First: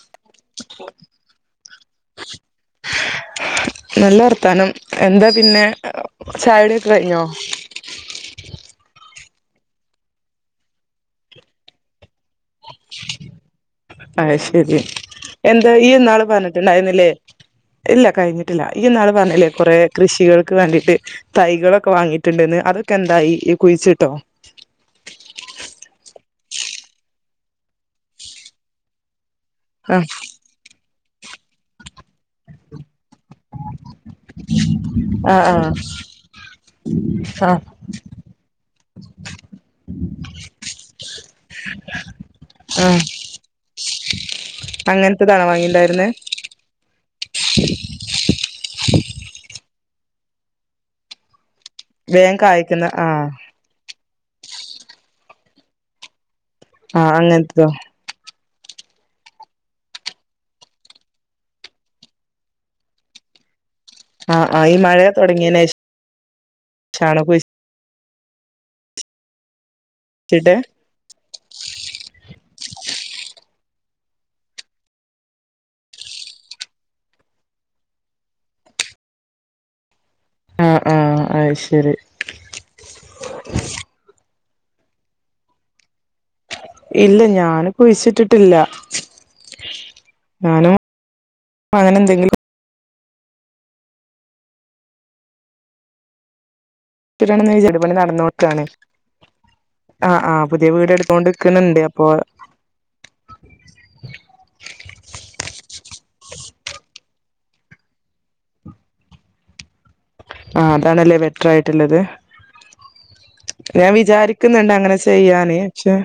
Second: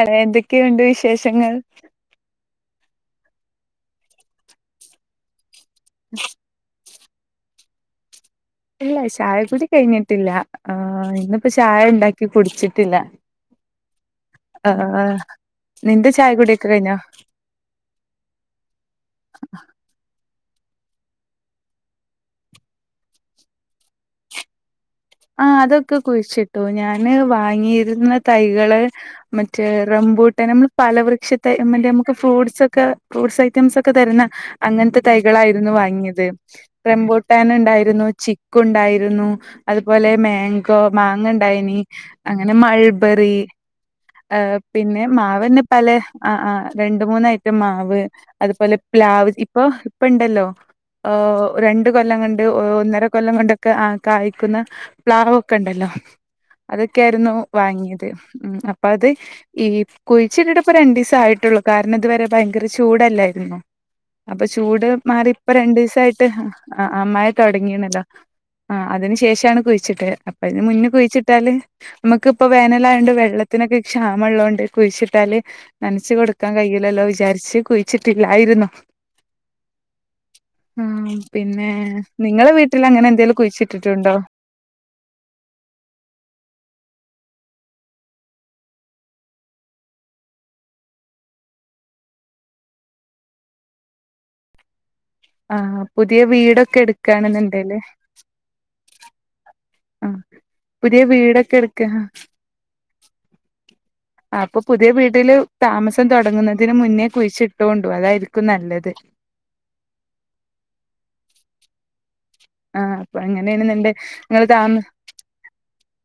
അത എന്തൊക്കെയുണ്ട് വിശേഷങ്ങൾ നല്ല വർത്താനം എന്താ പിന്നെ ചായുടിക്ക കഴിഞ്ഞോ ഇല്ല ചായ കുടി കഴിഞ്ഞിട്ടില്ല ആഹ് ഇന്നിപ്പോ ചായ ഉണ്ടാക്കി കുടിച്ചിട്ടില്ല ആ അയ്ശരി എന്താ ഈ നിന്റെ ഒന്നാള് ചായകുടിയൊക്കെ കഴിഞ്ഞോ പറഞ്ഞിട്ടുണ്ടായിരുന്നില്ലേ ഇല്ല കഴിഞ്ഞിട്ടില്ല ഈന്നാള് പറഞ്ഞില്ലേ കുറെ കൃഷികൾക്ക് വേണ്ടിയിട്ട് തൈകളൊക്കെ വാങ്ങിയിട്ടുണ്ടന്ന് അതൊക്കെ എന്തായി കുഴിച്ചിട്ടോ ആഹ് അതൊക്കെ കുഴിച്ചിട്ടു ഞാന് വാങ്ങിയിരുന്ന തൈകള് മറ്റേ ആ റംബൂട്ട് നമ്മൾ പല വൃക്ഷത്തെ മറ്റേ നമുക്ക് ഫ്രൂട്സ് ഒക്കെ ഫ്രൂട്ട്സ് ഐറ്റംസ് ഒക്കെ തരുന്ന അങ്ങനത്തെ ആ ആ തൈകളായിരുന്നു വാങ്ങിയത് റെബുട്ടാൻ ആ ഇണ്ടായിരുന്നു ചിക്ക് ക്കു ഇണ്ടായിരുന്നു അതുപോലെ മാങ്കോ മാങ്ങ ഇണ്ടായിനി അങ്ങനെ ആ മൾബെറി എഹ് പിന്നെ മാവ് അങ്ങനത്തതാണോ എന്നെ പലെ വാങ്ങിണ്ടായിരുന്നെ ആഹ് ആഹ് രണ്ട് മൂന്ന് അയിറ്റം മാവ് അത്പോലെ പ്ലാവ് ഇപ്പോ ഇപ്പ ഇണ്ടല്ലോ ആഹു രണ്ട് കൊല്ലം വേഗം കൊണ്ട് ഓഹ് കായ്ക്കുന്ന ഒന്നര ആ കൊല്ലം കൊണ്ട് ക്കെ ആഹ് കായ്ക്കുന്ന പ്ലാവ് ഒക്കെ ഇണ്ടല്ലോ അതൊക്കെ ആ ആയിരുന്നു അങ്ങനത്തതോ വാങ്ങിയെത് ഉം അപ് ഇപ്പ അത് ഈ കുഴിച്ച്ട്ട്ട്ട് ഇപ്പ രണ്ടീസം ആയിട്ടൊള്ളു കാരണം ഇത് വെരെ ഭയങ്കര ചൂട് അല്ലായിര്ന്നോ ആ അപ്പ ആ ഈ ചൂട് മഴ മാറി ഇപ്പ തുടങ്ങിയതിന് രണ്ടീസം ആയിട്ട് ആഹ് ശേഷാണോ മഴ തൊട്ങ്ങീണല്ലോ ആഹ് അതിന് ശേഷാണ് കുഴിച്ച് ഇട്ടെ അപ്പ കുഴിച്ചിട്ട് അയിന് മുന്നെ കുഴ്ച്ച് ട്ടാല് ഇമ്മെക്ക് ഇപ്പം വേനെൽ ആയോണ്ട് വെള്ളത്തിനൊക്കെ ക്ഷാമം ഇള്ളോണ്ട് കുഴ്ച്ച് ഇട്ടാൽ നന്ച്ച കൊട്ക്കാൻ കയ്യുല്ലല്ലോ വിചാര്ച്ച് കുഴിച്ച് ഇട്ടില്ലായിരുന്നു ആ ആ ഉം അത് പിന്നെ ശരി നിങ്ങളെ വീട്ടിൽ അങ്ങനെ എന്തെലും കുഴിച്ചിട്ടിട്ട് ഉണ്ടോ? ഇല്ല ഞാന് കുഴിച്ചിട്ടിട്ട് ഇല്ല ഞാനും അങ്ങനെ എന്തെങ്കിലും ആഹ് പുതിയ വീടൊക്കെ എട് ത്ത് ഇടെണംന്ന് വിചാ വീട് പണി നട്ന്നോക്കാണ് ആഹ് ആഹ് പുതെ വീട് പുതിയ എട്ത്തൊണ്ട് വീടൊക്കെ ഇക്ക്ണ് ഇണ്ട് എടുക്ക അപ്പൊ ആഹ് ആഹ് അപ്പൊ പുതെ വീട്ട്ൽ താമസം തൊടങ്ങ്ന്നതിന് മുന്നെ കുഴിച്ച് ഇട്ടൊണ്ടു അതായിരിക്കും നല്ലത് ആഹ് അതാണ് അല്ലെ ബെറ്റർ ആയിട്ട് ഇള്ളെത് ആഹ് അപ്പൊ ഞാൻ അങ്ങനെയാണെന്നുണ്ടെ നിങ്ങള് വിചാരിക്ക്ന്ന്ണ്ട് താമ അങ്ങനെ ചെ ചെയ്യാന് ക്ഷെ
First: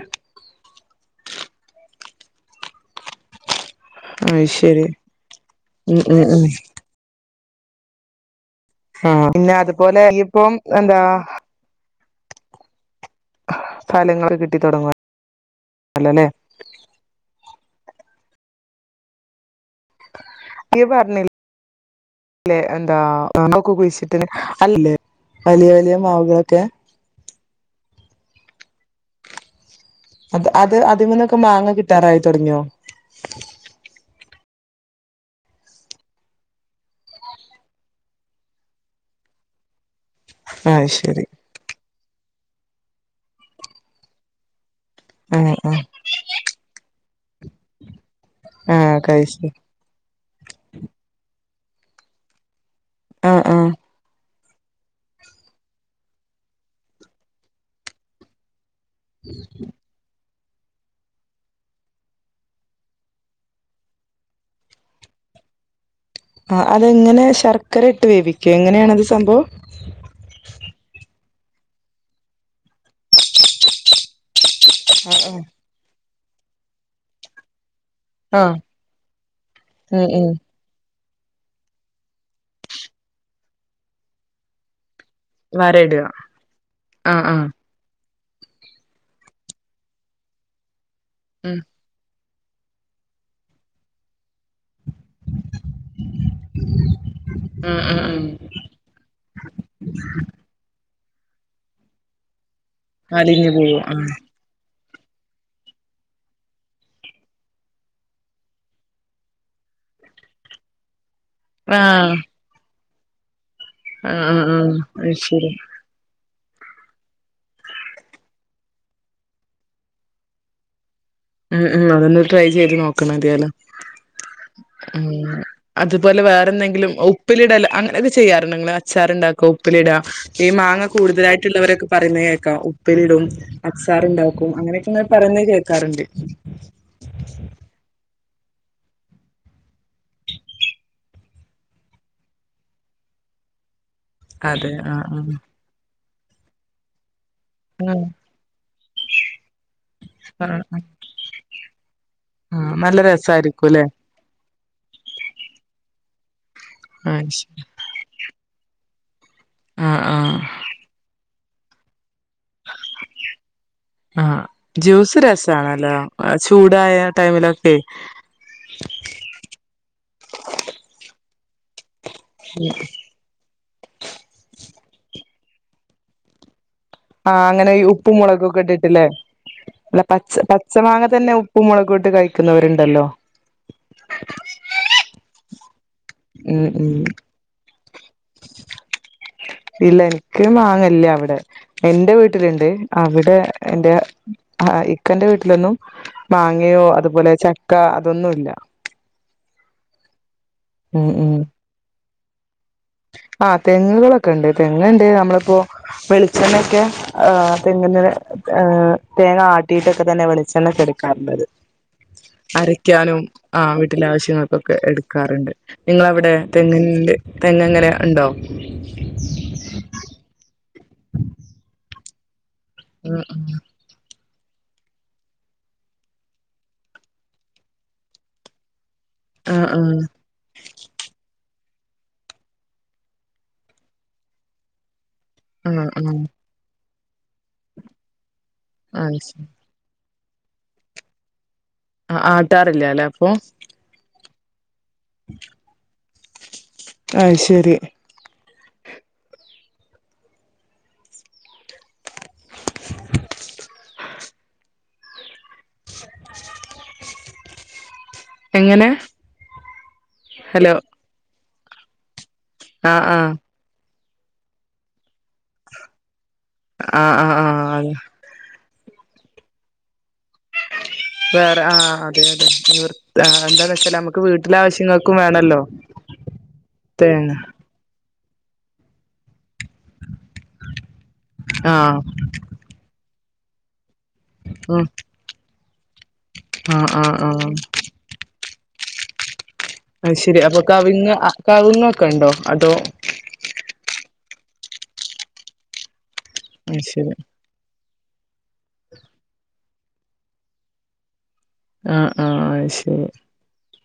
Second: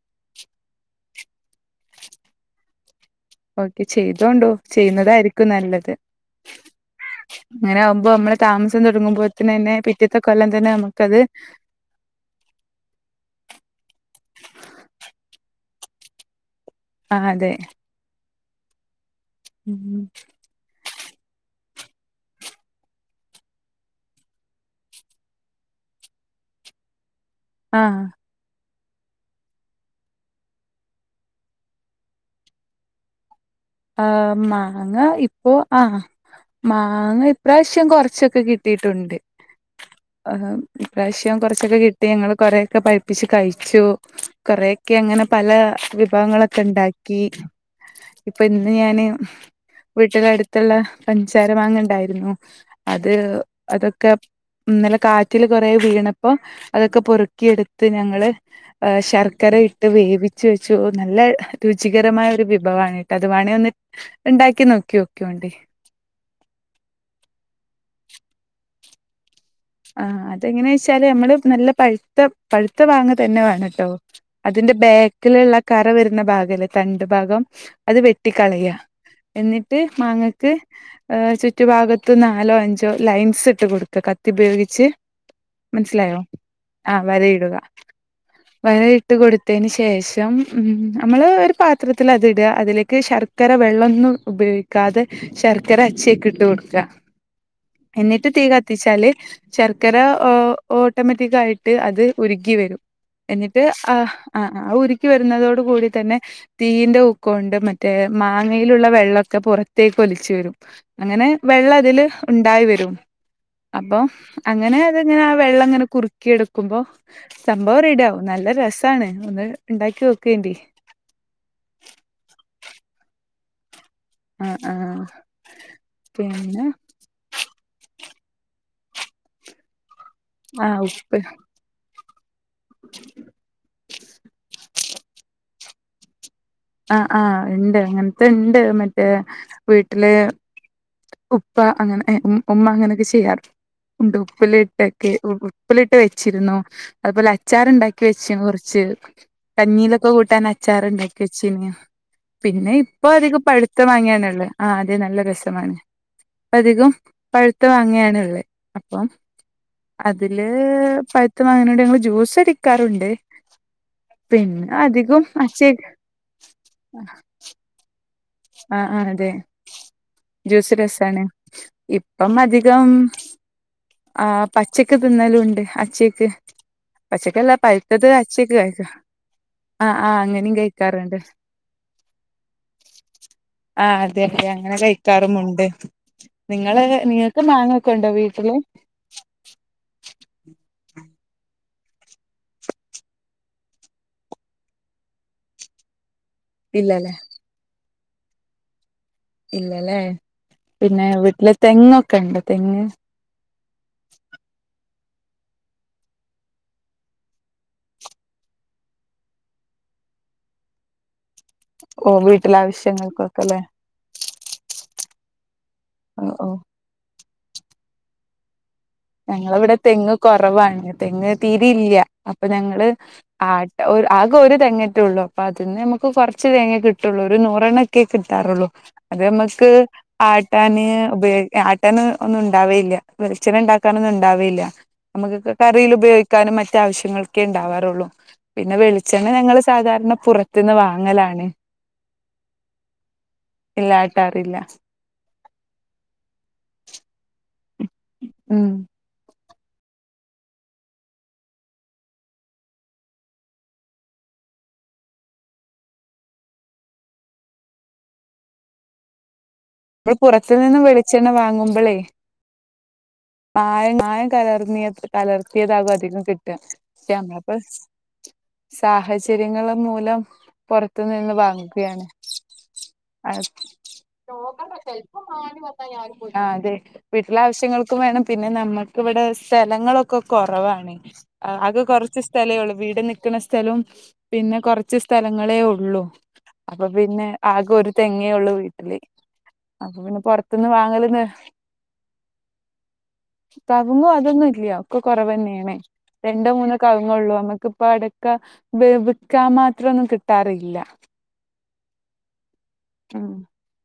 ഓക്കെ അത് ചെയ്തോണ്ടു ശരി ചെയ്യ്ന്നതായിരിക്കും നല്ലത് ഉം ഉം ഉം അങ്ങനെ ആവുമ്പം അമ്മളെ താമസം ആഹ് പിന്നെ തൊട്ങ്ങുമ്പോത്തിനെന്നെ അതുപോലെ പിറ്റെത്തെ കൊല്ലം തെന്നെ നമ്മുക്ക് അത് ഫലങ്ങളൊക്കെ കിട്ടി തൊടങ്ങോല്ലോ ലെ ആഹ് അതെ ഉം ഇയ്യ് പർണി ലെ എന്താ [unintelligible] ഒക്കെ കുഴ്ച്ചിട്ടിനി അല്ലെ വലിയ വലിയ മാവ്കൾ ഒക്കെ ആഹ് അത് അത് അതിമ്മെന്നൊക്കെ മാങ്ങ കിട്ടാറായി തൊട്ങ്ങിയോ ആഹ് മാങ്ങ ഇപ്പോ ആഹ് മാങ്ങ ഇപ്രാവ്ശ്യം കൊറച്ചൊക്കെ കിട്ടിട്ട് ഉണ്ട് ആഹ് ഹേമ് ഇപ്രാവ്ശ്യം കൊർച്ചൊക്കെ കിട്ടി ഞങ്ങൾ കൊറെ ഒക്കെ പഴ്പ്പിച്ച് കഴിച്ചു കൊറെ ക്കെ അങ്ങനെ പല ആഹ് ആഹ് വിഭവങ്ങളൊക്കെ ഇണ്ടാക്കി ഇപ്പം ഇന്ന് ആഹ് ഞാന് കഴിച്ച് വീട്ട്ന് അട്ത്ത് ഇള്ളെ പഞ്ചാര മാങ്ങ ഇണ്ടായിരുന്നു അത് ആഹ് ആഹ് അതൊ ക്കെ ഇന്നലെ കാറ്റില് കൊറെ വീണപ്പം അതൊക്കെ പൊറുക്കി എട്ത്ത് ഞങ്ങൾ ഏഹ് ശർക്കര ഇട്ട് വേവിച്ച് വെച്ചു നല്ല രുചികരമായ ഒരു വിഭവാണ് അത് വാണെ ഒന്ന് ഇണ്ടാക്കി നോക്കിയോക്കോയോണ്ടി ആഹ് അത് എങ്ങനെ ശർക്കര ഇട്ട് വേവിക്കെ എങ്ങനെയാണ് അത് സംഭവം ആഹ് അത് എങ്ങനെ ഓയിച്ചാല് നമ്മെൾനല്ല പഴ്ത്ത പഴ്ത്ത മാങ്ങ തെന്നെ വാണം ട്ടോ അതിന്റെ ആഹ് ബാക്ക്ൽ ആഹ് ഇള്ളെ കറ വെര്ന്ന ഭാഗം ഇല്ലെ തണ്ട് ഭാഗം അത് ആഹ് വെട്ടിക്കളയാ എന്നിട്ട് ഉം ഉം മാങ്ങെക്ക് ഏഹ് ചുറ്റു ഭാഗത്തും നാലോ അഞ്ചോ ലൈൻസ് ഇട്ട് കൊട്ക്കാ കത്തി ഉപയോഗിച്ച് വരയിടുക മൻസ്സിലായോ? ആഹ് വരയിടുക വര ഇട്ട് കൊട്ത്തെയിന് ശേഷം ഉം നമ്മെൾ ഒര് ഉം പ ത്രത്തിൽ അത് ഇടാ അതിലേക്ക് ശർക്കര വെള്ളം ഒന്നും ഉപയോഗി ക്കാതെ ശർക്കര അച്ചെക്കെ ഇട്ട് കൊട്ക്കാ ഉം ഉം ഉം എന്നിട്ട് തീ കത്തിച്ചാല് ശർക്കര ഓ ഓട്ടോമെറ്റിക് ആയിട്ട് അത് ഉര്കി വെരും അലിഞ്ഞു എന്നിട്ട് പോവും ആഹ് ആഹ് ഉരുക്കി വരുന്നതോട് കൂടി തന്നെ തീയിന്റെ ഊക്കൊണ്ട് മറ്റേ മാങ്ങയിലുള്ള വെള്ളൊക്കെ പുറത്തേക്ക് ഒലിച്ചു വരും അങ്ങനെ വെള്ളം ഇതിൽ ആഹ് ഉണ്ടായി വരും അപ്പൊ ആഹ് ആഹ് ആഹ് അങ്ങനെ അത് അതങ്ങനെ ആഹ് ശരി വെള്ളംങ്ങനെ കുറി ക്കി എടുക്കുമ്പോ സംഭവം റെഡിയാവും നല്ല രസാണ് ഒന്ന് ണ്ടാക്കി നോക്കെണ്ടി ഉം ഉം അതൊന്ന് ട്രൈ ചെയ്ത് നോക്കണം എന്തായാലും ആ ആ ഉം അതുപോലെ വേറെ പിന്നെ എന്തെങ്കിലും അവ് ഉപ്പിലിടൽ അങ്ങനെയൊക്കെ ചെയ്യാറുണ്ടോ ങ്ങള് അച്ചാറുണ്ടാക്കും ഉപ്പിലിട ഈ ആ മാങ്ങ ഉപ്പ് കൂടുതലായിട്ടുള്ളവരൊക്കെ പറയുന്നെ കേൾക്കാം ഉപ്പിലിടും അച്ചാർ ഇണ്ടാക്കും അങ്ങനെയൊക്കെങ്ങനെ പറയുന്ന കേൾക്കാറുണ്ട്. ആഹ് ആഹ് ഇണ്ട് അങ്ങനത്തെ ഇണ്ട് മറ്റേ വീട്ടില് ഉപ്പ അങ്ങനെ എ ഉ ഉമ്മ അങ്ങനൊക്കെ ചെയ്യാറ് ഉണ്ട് അതെ ആഹ് ഉപ്പിലിട്ടൊക്കെ ഉ ആഹ് ഉപ്പിലിട്ട് വെച്ചിരുന്നു അതുപോലെ അച്ചാർ ഇണ്ടാക്കി വെച്ച് കുറച്ച് കഞ്ഞീയിലൊക്കെ കൂട്ടാൻ ആഹ് ആഹ് അച്ചാറുണ്ടാക്കി വെച്ചിനു. പിന്നെ ആഹ് നല്ല ഇപ്പൊ അധികം രസായിരിക്കും പഴിത്ത അല്ലേ മാങ്ങയാണ്ള്ളേ. ആഹ് അതെ നല്ല രസമാണ്,. ഇപ്പം അധികും ആഹ് പഴുത്ത ശരി മാങ്ങയാണ് ഇള്ളേ അപ്പം ആഹ് ആഹ് അതില് പഴ്ത്ത മാങ്ങനോട്‌ ഞങ്ങള് ജ്യൂസ് അടിക്കാറുണ്ട് ആഹ് പിന്നെ ജ്യൂസ് അധികം അച്ചേ രസാണല്ലോ ചൂടായ ടൈമിലൊക്കെ ആഹ് ആഹ് അതെ ജ്യൂസ് രസാണ് ഇപ്പം അധികം ആഹ് പച്ചക്ക് തിന്നലും ഉണ്ട് അച്ചേക്ക് ആഹ് പച്ചക്കല്ല അങ്ങനെ ഈ പഴുത്തത് ഉപ്പും അച്ചേക്ക് മുളകൊക്കെ കഴിക്കും ഇട്ടിട്ട്ല്ലേ ആ അല്ല ആ പച്ച അങ്ങനെയും പച്ച മാങ്ങ കഴിക്കാറുണ്ട് തന്നെ ഉപ്പും മുളകും ഇട്ട് കഴിക്കുന്നോര്ണ്ടല്ലോ ആഹ് അതെ അതെ അങ്ങനെ കഴിക്കാറുമുണ്ട് ഉം നിങ്ങള് ഉം നിങ്ങൾക്ക് മാങ്ങഒക്കെ ഉണ്ടോ വീട്ടില് ഇല്ല എനിക്ക് മാങ്ങല്ല ഇല്ല അവിടെ എന്റെ വീട്ടിലുണ്ട് അവിടെ എന്റെ ഇക്കന്റെ വീട്ടിലൊന്നും മാങ്ങയോ ഇല്ലല്ലേ അതുപോലെ ചക്ക അതൊന്നുല്ല. ഇല്ലല്ലേ പിന്നെ ഉം ഉം വീട്ടില് തെങ്ങൊക്കെ ണ്ട് തെങ്ങ് ആഹ് തെങ്ങുകളൊക്കെ ണ്ട് തെങ്ങുണ്ട് നമ്മളിപ്പോ വെളിച്ചെണ്ണയൊക്കെ ആഹ് തെങ്ങു ന്ന് ഏ തേങ്ങ ആട്ടിട്ടൊക്കെ തന്നെ വെളിച്ചെണ്ണൊക്കെടുക്കാറുള്ളത് ഓ വീട്ടിലെ അരയ്ക്കാനും ആവശ്യങ്ങൾക്കൊക്കെല്ലേ ആഹ് ട്ടിലെ ആവശ്യങ്ങൾക്കൊക്കെ എടുക്കാറ്ണ്ട്, ഓ നിങ്ങളവിടെ ഓ തെങ്ങ് ണ്ട് തെങ്ങ് എങ്ങനെ ഇണ്ടോ? ഞങ്ങളവിടെ തെങ്ങ് കൊറവാണ് തെങ്ങ് തീരില്ല അപ്പൊ ഞങ്ങള് ഉം ആ ഉം ആകെ ഒരു തെങ്ങറ്റേ ഒള്ളൂ അപ്പൊ അതിന്ന് നമ്മുക്ക് കൊറച്ച് തേങ്ങേ കിട്ടുള്ളൂ ഒരു നൂറെണ്ണൊക്കെ കിട്ടാറുള്ളൂ. അത് ആഹ് നമ്മക്ക് ആഹ് ആട്ടാന് ഉപയോഗിക്കാൻ ആട്ടാന് ഒന്നും ഉണ്ടാവേയില്ല വെളിച്ചണ്ണ ഇണ്ട ണ്ടാക്കാനൊന്നും ഇണ്ടാവേല്ല്യ നമുക്കൊക്കെ ആഹ് കറിയിൽ ആഹ് ഉപയോഗിക്കാനും മറ്റ് ആവശ്യങ്ങൾക്കെ ഉണ്ടാവാറുള്ളു. പിന്നെ ആഹ് വെളിച്ചെണ്ണ ശരി ഞങ്ങള് സാധാരണ പുറത്തുന്ന് വാങ്ങലാണ്. ആഹ് ആട്ടാറില്ലാല്ലെ അപ്പൊ ഇല്ല ആട്ടാറില്ല. അയ്ശെരി. ഉം. എങ്ങനെ. വടെ ഹലോ പുറത്ത്നിന്ന് വെളിച്ചെണ്ണ വാങ്ങുമ്പോളേ ആഹ് ആഹ് മായം മായം കലർന്നിയത് കലർത്തിയതാകും അധികം കി ആഹ് ആഹ് ആ അതെ സാഹചര്യങ്ങള് മൂലം പൊറത്തുനിന്ന് വേറെ ആഹ് വാങ്ങിക്കുകയാണ് അതെ അതെ നിവർ എന്താന്ന് വെച്ചാല് നമുക്ക് വീട്ടിലെ ആവശ്യങ്ങൾക്കും വേണല്ലോ ആ അതെ തേങ്ങ വീട്ടിലെ ആവശ്യങ്ങൾ ക്ക് വേണം പിന്നെ നമ്മുക്ക് വിടെ സ്ഥലങ്ങളൊക്കെ കൊറവാണ് അകെ ആഹ് കൊറച്ച് സ്ഥലേള്ളൂ വീട് നിക്കുന്ന സ്ഥലവും പിന്നെ ഉം കൊറച്ച് സ്ഥലങ്ങളേ ഉള്ളു അപ്പൊ ആഹ് ആഹ് പിന്നെ ആഹ് ആകെ ഒരു തെങ്ങേ ഉള്ളു വീട്ടില് അപ്പൊ അഹ് പിന്നെ ശരി അപ്പൊ പുറത്തുന്ന് വാങ്ങല് കവിങ് നിർ അഹ് കവിങ്ങോക്കെ ണ്ടോ അതോ കവങ്ങോ അതൊന്നും ഇല്ല ഒക്കെ കൊറവ ന്നെണേ രണ്ടോ മൂന്നോ അത് ശരി കവങ്ങള്ളൂ നമ്മുക്കിപ്പ അട ക്കാ വി വിക്കാൻ മാത്രൊന്നും കിട്ടാറില്ല ആഹ് ആഹ് ഐ ശരി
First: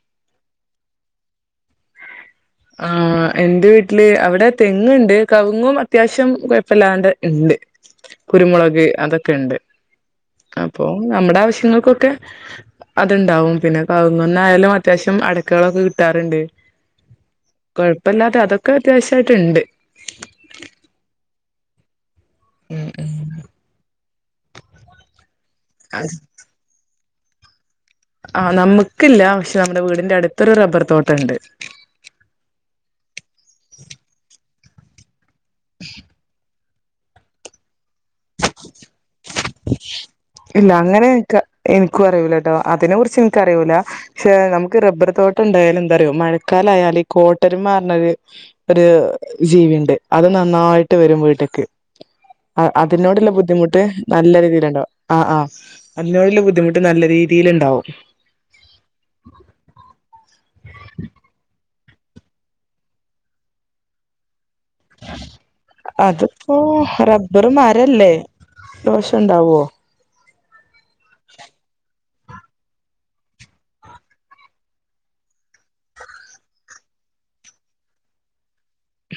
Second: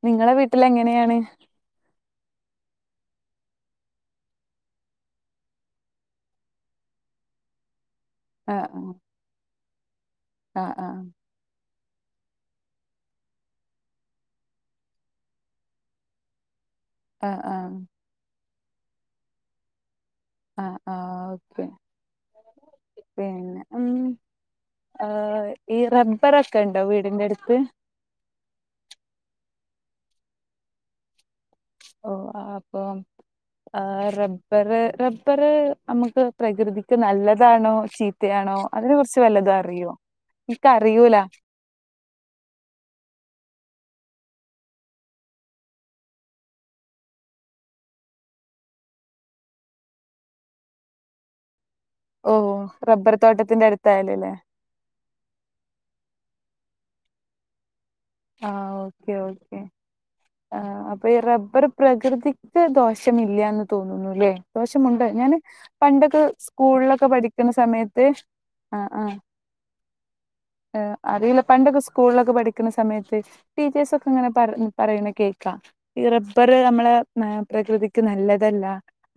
നിങ്ങളെ വീട്ടിൽ എങ്ങനെയാണ് ആഹ് എന്റെ വീട്ടില് അവിടെ തെങ്ങുണ്ട് കവുങ്ങും അത്യാവശ്യം കുഴപ്പല്ലാണ്ട് ണ്ട് ആ കുരുമുളക് അതൊക്കെ ണ്ട് ആ അപ്പൊ ആ നമ്മുടെ ആവശ്യങ്ങൾക്കൊക്കെ അത്ണ്ടാവും പിന്നെ കവുങ്ങുന്നയാലും അത്യാവശ്യം അടക്കകളൊക്കെ കിട്ടാറുണ്ട് ആഹ് ആഹ് കൊഴപ്പല്ലാതെ അതൊക്കെ അത്യാവശ്യയിട്ടുണ്ട് ആഹ് ആഹ് ഓക്കെ പിന്നെ ഉം എഹ് ഈ റബ്ബർ ക്കെ ണ്ടോ വീടിന്റെ അടുത്ത് ആഹ് നമുക്കില്ല പക്ഷെ നമ്മുടെ വീടിന്റെ അടുത്തൊരു റബ്ബർ തോട്ടംണ്ട് ഓഹ് ആഹ് പ്പം ആഹ് റബ്ബർ റബ്ബർ നമുക്ക് പ്രകൃതിക്ക് നല്ലതാണോ ചീ തയാണോ അതിനെ കുറിച്ച് വല്ലത ഇല്ല അങ്ങനെ എക്ക് എൻക്കും അറിയൂല ട്ടോ അതിനെ കുറിച്ച് എനിക്കറിയൂല പക്ഷേ നമുക്ക് റബ്ബർ തോട്ടം ണ്ടായാലും എന്താറോ മഴക്കാലായയാല് ഈ കോട്ടരുമ എന്നൊരു ഒരു ജീവി ണ്ട് അത് നന്നായിട്ട് വരു വീട്ട്ക്ക് ഓ അഹ് റബ്ബർ അതിനോട്ല്ല തോട്ടത്തിന്റെ ബുദ്ധിമുട്ട് അടുത്തായാലല്ലേ തീരണ്ടോ ആഹ് ആഹ് അതിനോടുള്ള ബുദ്ധിമുട്ട് നല്ല രീതീലുണ്ടാവും. ആഹ് ഓക്കെ ഓക്കേ ആഹ് അപ്പൊ ഈ റബ്ബർ പ്രകൃതിക്ക് ദോഷമില്ലാന്ന് തോന്നുന്നുല്ലേ? ദോഷമുണ്ട് ഞാന് പണ്ടൊക്കെ അതിപ്പോ സ്കൂളിലൊക്കെ പഠിക്കുന്ന സമയത്ത് ദോശണ്ടാവോ? ഹ് അറിയില്ല പണ്ടൊക്കെ സ്കൂളിലൊക്കെ പഠിക്കുന്ന സമയത്ത് ടീച്ചേഴ്സെക്കെങ്ങനെ പറ പറയുന്ന കേക്കാ. ഈ റബ്ബർ നമ്മളെ മെ പ്രകൃതിക്ക് നല്ലതല്ല.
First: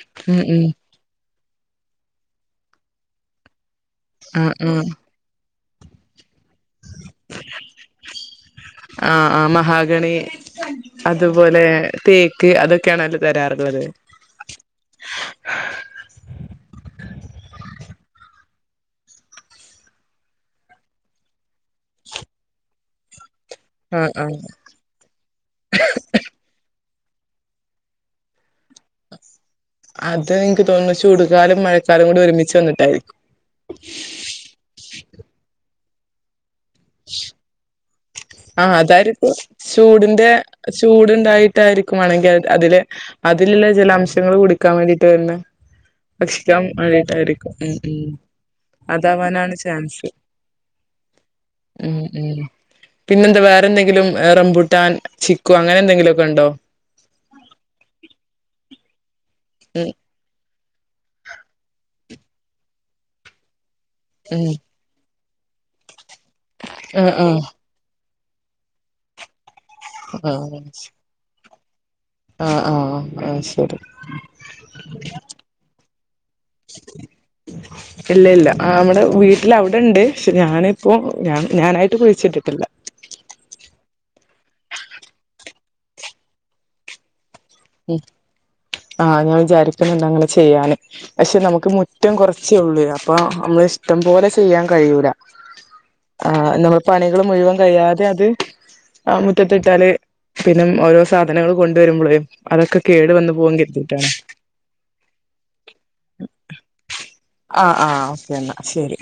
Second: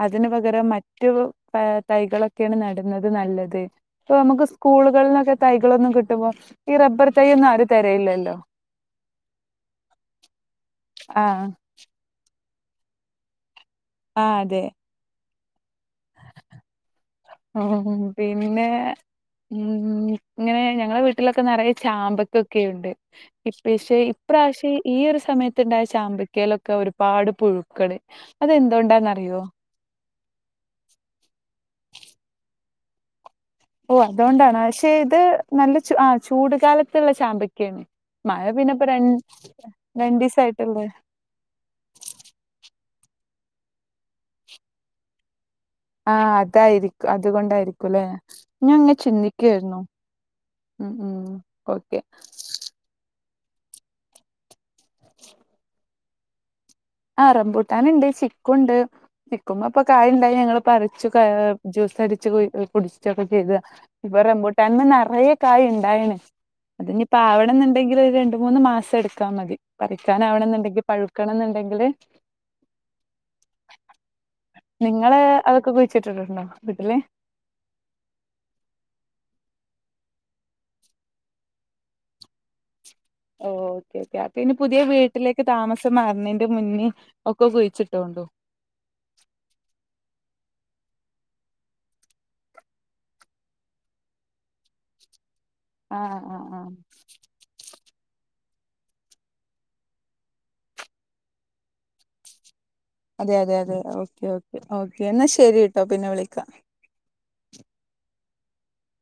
അതിനു ഉം ഉം പകരം മറ്റു പെ തൈകളൊക്കെയാണ് നടുന്നത് നല്ലത്. ഇപ്പൊ ആ നമുക്ക് ആ സ്കൂളുകളിന്നൊക്കെ തൈകളൊന്നും കിട്ടുമ്പോ ഈ റബ്ബർ തൈയ്യൊന്നും ആരും തരേല്ലല്ലോ. ആഹ് ആഹ് മഹാഗണി ആഹ് അതുപോലെ തേ ക്ക് അതൊക്കേണല്ലോ തരാറുള്ളത്. ആഹ് അതെ. ഓ ഹൊ ഹും പിന്നെ ഉംഉം ഇങ്ങനെ ഞങ്ങള വീട്ടിലൊക്കെ നറയെ ചാമ്പക്കൊക്കെണ്ട്. ഇ പെശെ ആ ആ ഇപ്രാശ്യയ് ഈയൊരു സമയത്തുണ്ടായ ചാമ്പക്കയിലൊക്കെ ഒരുപാട് പുഴുക്കള് അതെന്തൊണ്ടാന്നറിയോ? അത് ഇൻക്ക് തോന്നുണു ചൂടുകാലം മഴക്കാലകൂടി ഒരുമിച്ച് വന്നിട്ടായിരിക്കും. ഓഹ് അതോണ്ടാണോ അശെ ഇത് നല്ല ആഹ് ചൂടുക്കാലത്തുള്ള ചാമ്പക്കേണ്. ആഹ് അതാരിപ്പോ ചൂടിന്റെ രണ്ടീസായിട്ടുള്ളേ ചൂടുണ്ടായി ട്ടായിരിക്കും മാണെങ്കി അത് അതില് അതിലുള്ള ജലാംശങ്ങൾ കുടിക്കാൻ വേണ്ടിട്ട് വരുന്നെ. ആഹ് അതായിരിക്കു ഉം അതുകൊണ്ടായിരിക്കുല്ലേ ഉം ഞ ഇങ്ങെ അതാവാനാണ് ചിന്തിക്കുവായിരുന്നു. ചാൻസ് ഉം ഉം ഓക്കെ. പിന്നെന്ത വേറെന്തെങ്കിലും എഹ് റബുട്ടാൻ, ചിക്കു അങ്ങനെന്തെങ്കിലൊക്കെ ഉണ്ടോ? അഹ് റംബൂട്ടാനുണ്ട്, ചിക്കുണ്ട് ചിക്കുമ്മപ്പൊ ഉം കായ് യി ഞങ്ങള് പറിച്ചു കഅ് ജ്യൂസടിച്ച് കുയ് കുടിച്ചിട്ടൊക്കെ ചെയ്ത. ഇപ്പൊ ഉം റംബൂട്ടാൻമേ നെറയെ കായ് ഇണ്ടായിണ് ആ ആ അതിനിപ്പാവണെന്ന് ണ്ടെങ്കിൽ ഒരു രണ്ട് മൂന്ന് മാസം എടുക്കാ മതി ആ പറിക്കാനാവണന്നുണ്ടെങ്കി പഴുക്കണന്ന്ണ്ടെങ്കില് ആഹ് ആഹ് ആ ശരി. നിങ്ങള് അതൊക്കെ കുഴിച്ചിട്ടിട്ടുണ്ടോ വീട്ടില്? ഇല്ല ഇല്ല അമ്മേടെ വീട്ടിലവിടെണ്ട് പക്ഷെ ഞാനിപ്പോ ഞ ഞാനായിട്ട് കുഴിച്ചിട്ടിട്ടില്ല. ഓഹ് ഓക്കോക്കെ അ പിന്നെ പുതിയ വീട്ടിലേക്ക് താമസം മാറുന്നേന്റെ മുന്നെ ഒക്കെ ഉ കുഴിച്ചിട്ടോണ്ടു. ആഹ് ഞാൻ വിചാരിക്കുന്നുണ്ട് അങ്ങനെ ചെയ്യാന്. പക്ഷെ നമുക്ക് മുറ്റം കുറച്ചേള്ളൂ അപ്പൊമ്മളെ ഇഷ്ട്ടം പോലെ ചെയ്യാൻ കഴിയൂല. ആഹ് നമ്മൾ പണികൾ മുഴുവൻ കഴിയാതെ അത് ആ മുറ്റത്തിട്ടാല് പിന്നും ഓരോ സാധനങ്ങൾ കൊണ്ടുവരുമ്പളെ അതൊക്കെ കേട് അതെ അതെ അതെ ഓക്കേ ഓക്കേ ഓക്കേ എന്നാ ശരിട്ടൊ പിന്നെ വിളിക്കാ. ആഹ് ആഹ് ഓക്കെന്നാ ശരി.